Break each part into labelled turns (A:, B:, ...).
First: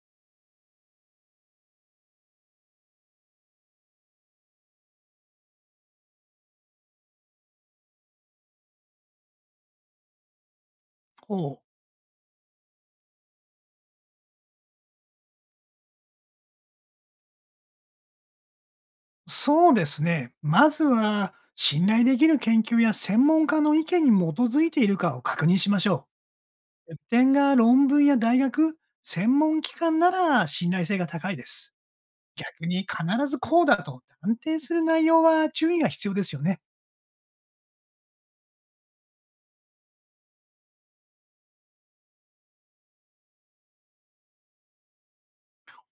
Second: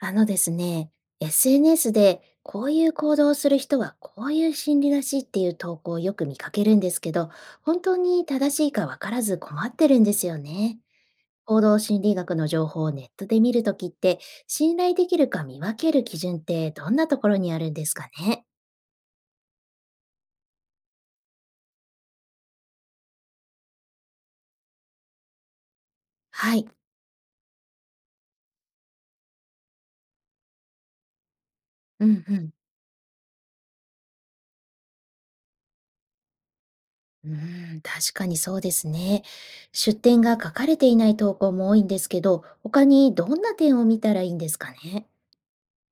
A: あのですね、SNS でこういう行動をする人はこういう心理らしいっていう投稿をよく見かけるんですけど、本当に正しいかわからず困ってるんですよね。
B: こう、
A: 行動心理学の情報をネットで見るときって、信頼できるか見分ける基準ってどんなところにあるんですかね？
B: そうですね。まずは、信頼できる研究や専門家の意見に基づいているかを確認しましょ
A: はい。
B: う。点が論文や大学、専門機関なら信頼性が高いです。
A: うんうん。
B: 逆に必ずこうだと断定する内容は注意が必要ですよね。
A: うーん、確かにそうですね。出典が書かれていない投稿も多いんですけど、他にどんな点を見たらいいんですかね？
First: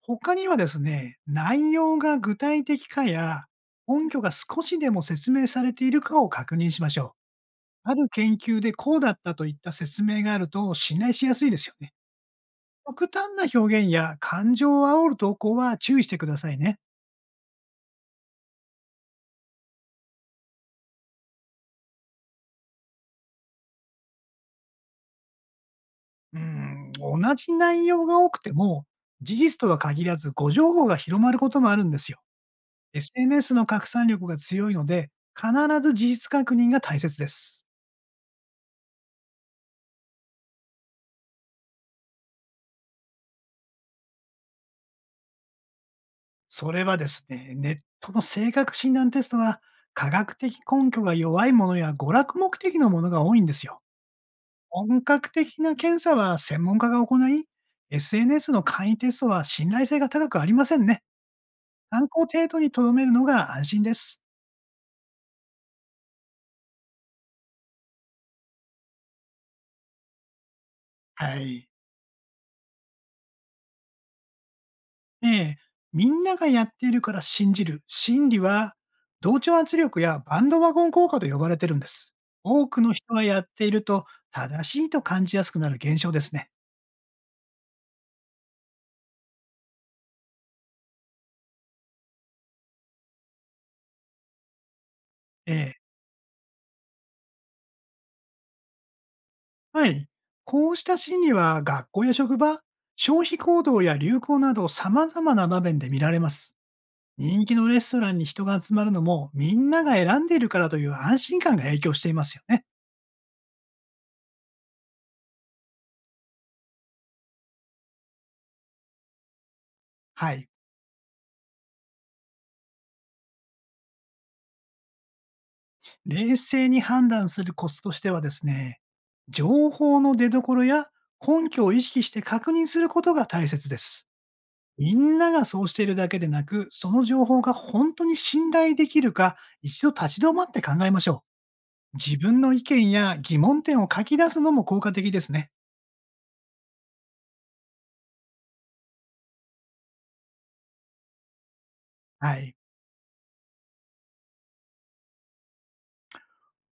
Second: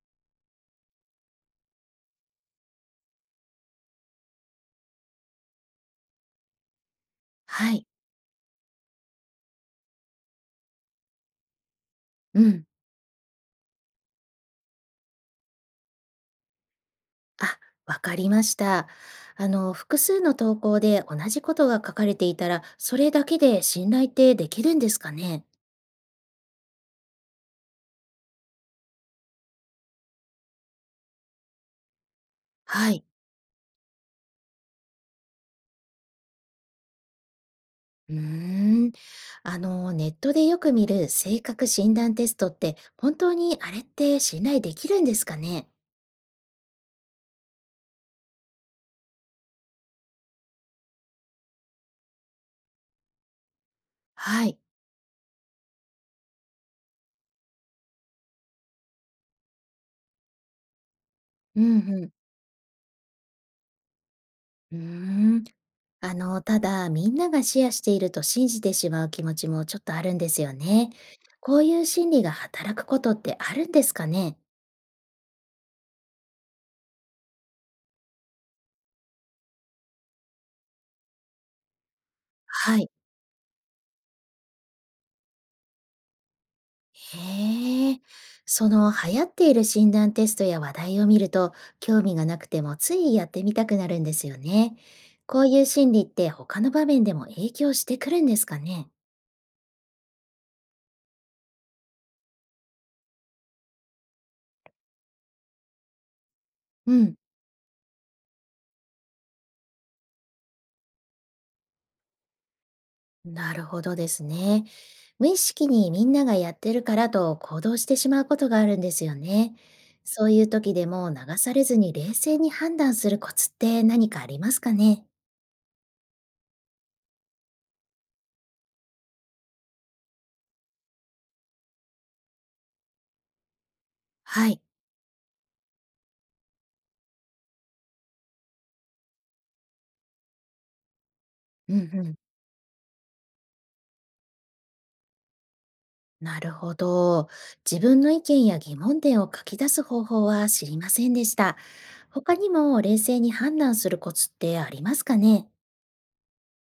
B: 他にはですね、内容が具体的かや、根拠が少しでも説明されているかを確認しましょ
A: はい。
B: う。ある研究でこうだったといった説明があると信頼しやすいですよね。
A: うん。
B: 極端な表現や感情を煽る投稿は注意してくださいね。
A: あ、わかりました。あの、複数の投稿で同じことが書かれていたら、それだけで信頼ってできるんですかね？
B: うん、同じ内容が多くても、事実とは限らず誤情報が広まることもあるんですよ。
A: はい。
B: SNS の拡散力が強いので、必ず事実確認が大切です。
A: うーん。あの、ネットでよく見る性格診断テストって、本当にあれって信頼できるんですかね？
B: それはですね、ネットの性格診断テストは、科学的根拠が弱いものや娯楽目的のものが多いんですよ。
A: はい。
B: 本格的な検査は専門家が行い、SNS の簡易テストは信頼性が高くありませんね。
A: うんう
B: 参
A: ん。
B: 考程度に留めるのが安心です。
A: うーん。あの、ただ、みんながシェアしていると信じてしまう気持ちもちょっとあるんですよね。
B: は
A: こう
B: い。
A: いう心理が働くことってあるんですかね？
B: ええ、みんながやっているから信じる心理は、同調圧力やバンドワゴン効果と呼ばれてるんです。多
A: は
B: く
A: い。
B: の人がやっていると正しいと感じやすくなる現象ですね。
A: へえ、その流行っている診断テストや話題を見ると、興味がなくてもついやってみたくなるんですよね。こう
B: え
A: いう
B: え、
A: 心理って他の場面でも影響してくるんですかね？
B: はい。こうした心理は学校や職場、消費行動や流行など様々な場面で見られます。
A: うん、
B: 人気のレストランに人が集まるのもみんなが選んでいるからという安心感が影響していますよね。
A: なるほどですね。無意識にみんながやってるからと行動してしまうことがあるんですよね。そう
B: は
A: いう
B: い。
A: 時でも流されずに冷静に判断するコツって何かありますかね？
B: 冷静に判断するコツとしてはですね、情報の出所や根拠を意識して確認することが大切です。
A: はい。
B: みんながそうしているだけでなく、その情報が本当に信頼できるか、一度立ち止まって考えましょ
A: うん
B: う。
A: うん。
B: 自分の意見や疑問点を書き出すのも効果的ですね。
A: なるほど。自分の意見や疑問点を書き出す方法は知りませんでした。他
B: は
A: に
B: い。
A: も冷静に判断するコツってありますかね？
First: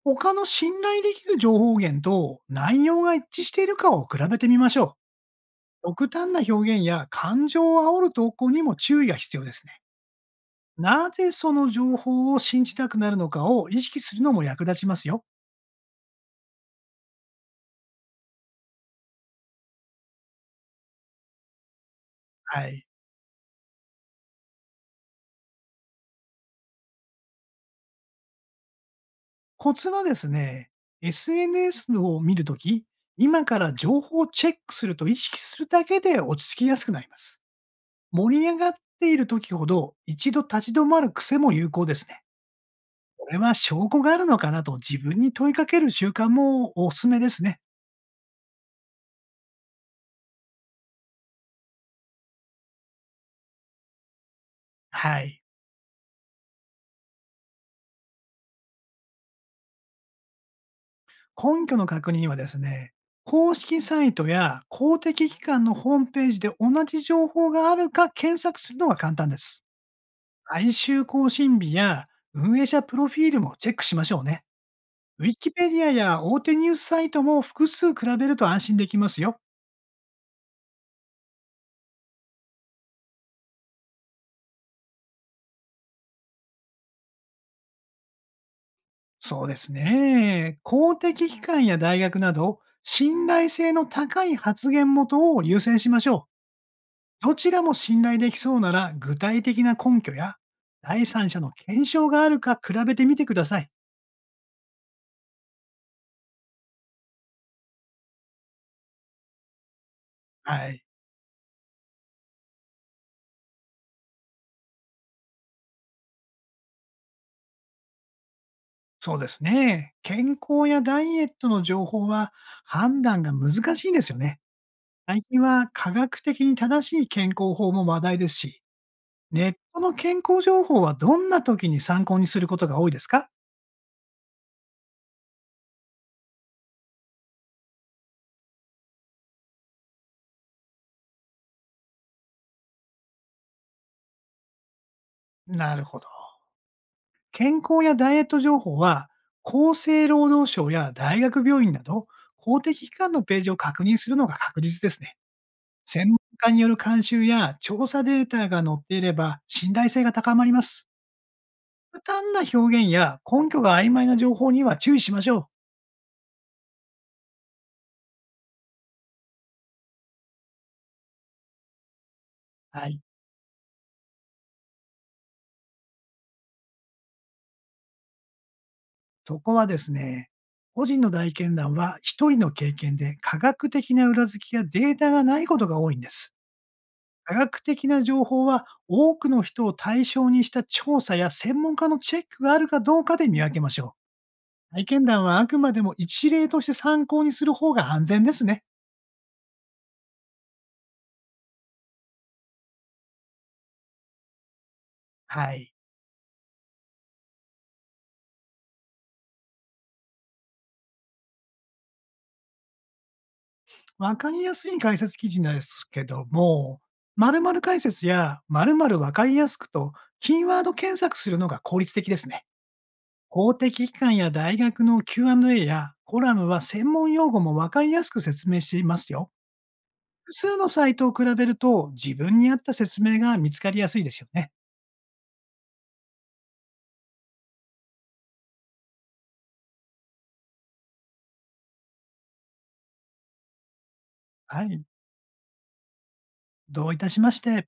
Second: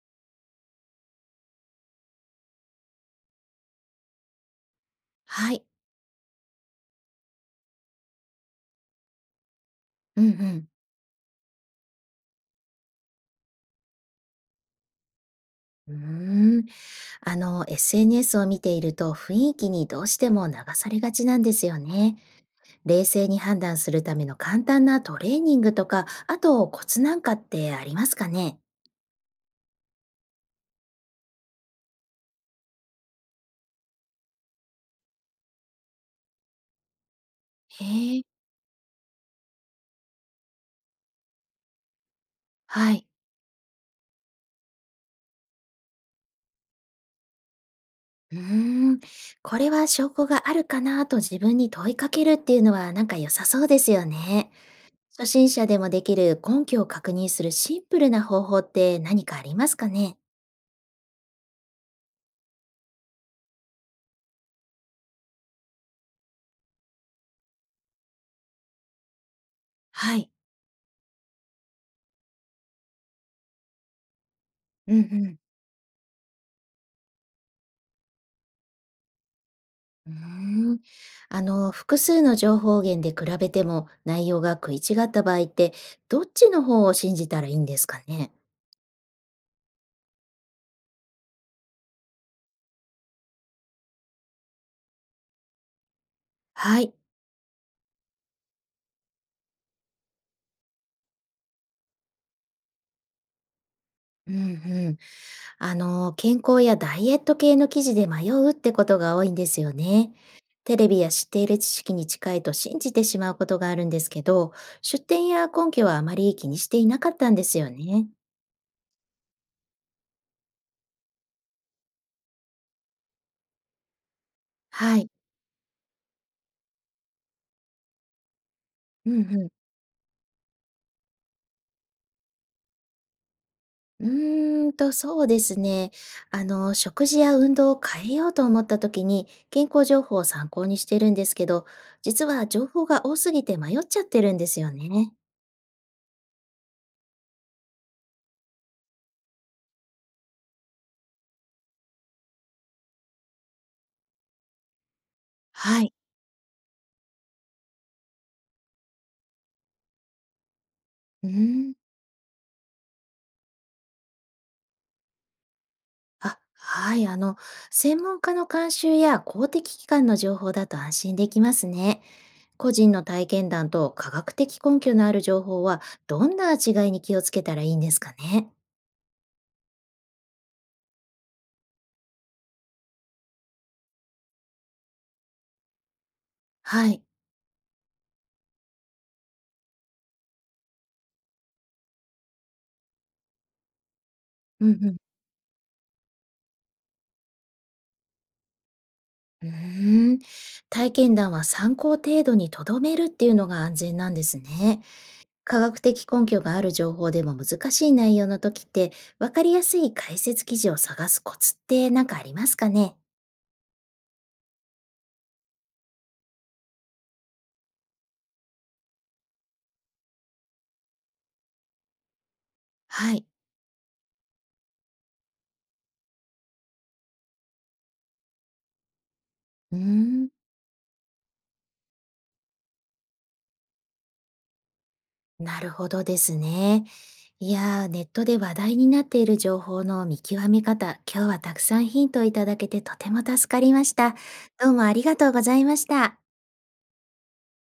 B: 他の信頼できる情報源と内容が一致しているかを比べてみましょ
A: はい。
B: う。極端な表現や感情を煽る投稿にも注意が必要ですね。
A: うんうん。
B: なぜその情報を信じたくなるのかを意識するのも役立ちますよ。
A: うーん。あの、SNS を見ていると雰囲気にどうしても流されがちなんですよね。
B: はい。
A: 冷静に判断するための簡単なトレーニングとか、あとコツなんかってありますかね？
B: コツはですね、SNS を見るとき、今から情報をチェックすると意識するだけで落ち着きやすくなります。
A: へえ。
B: 盛り上がっているときほど一度立ち止まる癖も有効ですね。
A: はい。
B: これは証拠があるのかなと自分に問いかける習慣もおすすめですね。
A: うーん、これは証拠があるかなと自分に問いかけるっていうのはなんか良さそうですよね。
B: は
A: 初
B: い。
A: 心者でもできる根拠を確認するシンプルな方法って何かありますかね？
B: 根拠の確認はですね、公式サイトや公的機関のホームページで同じ情報があるか検索するのが簡単です。
A: はい。
B: 毎週更新日や運営者プロフィールもチェックしましょうね。
A: うんう
B: ウィ
A: ん。
B: キペディアや大手ニュースサイトも複数比べると安心できますよ。
A: うーん。あの、複数の情報源で比べても内容が食い違った場合って、どっちの方を信じたらいいんですかね？
B: そうですね。公的機関や大学など、信頼性の高い発言元を優先しましょ
A: はい。
B: う。どちらも信頼できそうなら、具体的な根拠や、第三者の検証があるか比べてみてください。
A: うん。あの、健康やダイエット系の記事で迷うってことが多いんですよね。
B: は
A: テ
B: い。
A: レビや知っている知識に近いと信じてしまうことがあるんですけど、出典や根拠はあまり気にしていなかったんですよね。
B: そうですね。健康やダイエットの情報は判断が難しいですよね。
A: はい。
B: 最近は科学的に正しい健康法も話題ですし、
A: うんう
B: ネ
A: ん。
B: ットの健康情報はどんな時に参考にすることが多いですか？
A: うーんと、そうですね。あの、食事や運動を変えようと思った時に、健康情報を参考にしてるんですけど、実は情報が多すぎて迷っちゃってるんですよね。
B: なるほど。健康やダイエット情報は、厚生労働省や大学病院など、公的機関のページを確認するのが確実ですね。
A: はい。
B: 専門家による監修や調査データが載っていれば信頼性が高まります。
A: うーん。
B: 不単な表現や根拠が曖昧な情報には注意しましょう。
A: あ、はい。あの、専門家の監修や公的機関の情報だと安心できますね。個
B: は
A: 人
B: い。
A: の体験談と科学的根拠のある情報は、どんな違いに気をつけたらいいんですかね？
B: そこはですね、個人の大検談は一人の経験で科学的な裏付きやデータがないことが多いんです。
A: はい。
B: 科学的な情報は多くの人を対象にした調査や専門家のチェックがあるかどうかで見分けましょ
A: うん
B: う。体
A: うん。
B: 験談はあくまでも一例として参考にする方が安全ですね。
A: うーん。体験談は参考程度にとどめるっていうのが安全なんですね。
B: は
A: 科
B: い。
A: 学的根拠がある情報でも難しい内容の時って、わかりやすい解説記事を探すコツって何かありますかね？
B: わかりやすい解説記事ですけども、〇〇解説や〇〇わかりやすくと、キーワード検索するのが効率的ですね。
A: はい。
B: 公的機関や大学の Q&A やコラムは専門用語もわかりやすく説明していますよ。
A: うーん。
B: 複数のサイトを比べると、自分に合った説明が見つかりやすいですよね。
A: なるほどですね。いやー、ネットで話題になっている情報の見極め方、今日はたくさんヒントをいただけてとても助かりました。
B: は
A: どう
B: い。
A: もありがとうございました。
B: どういたしまして。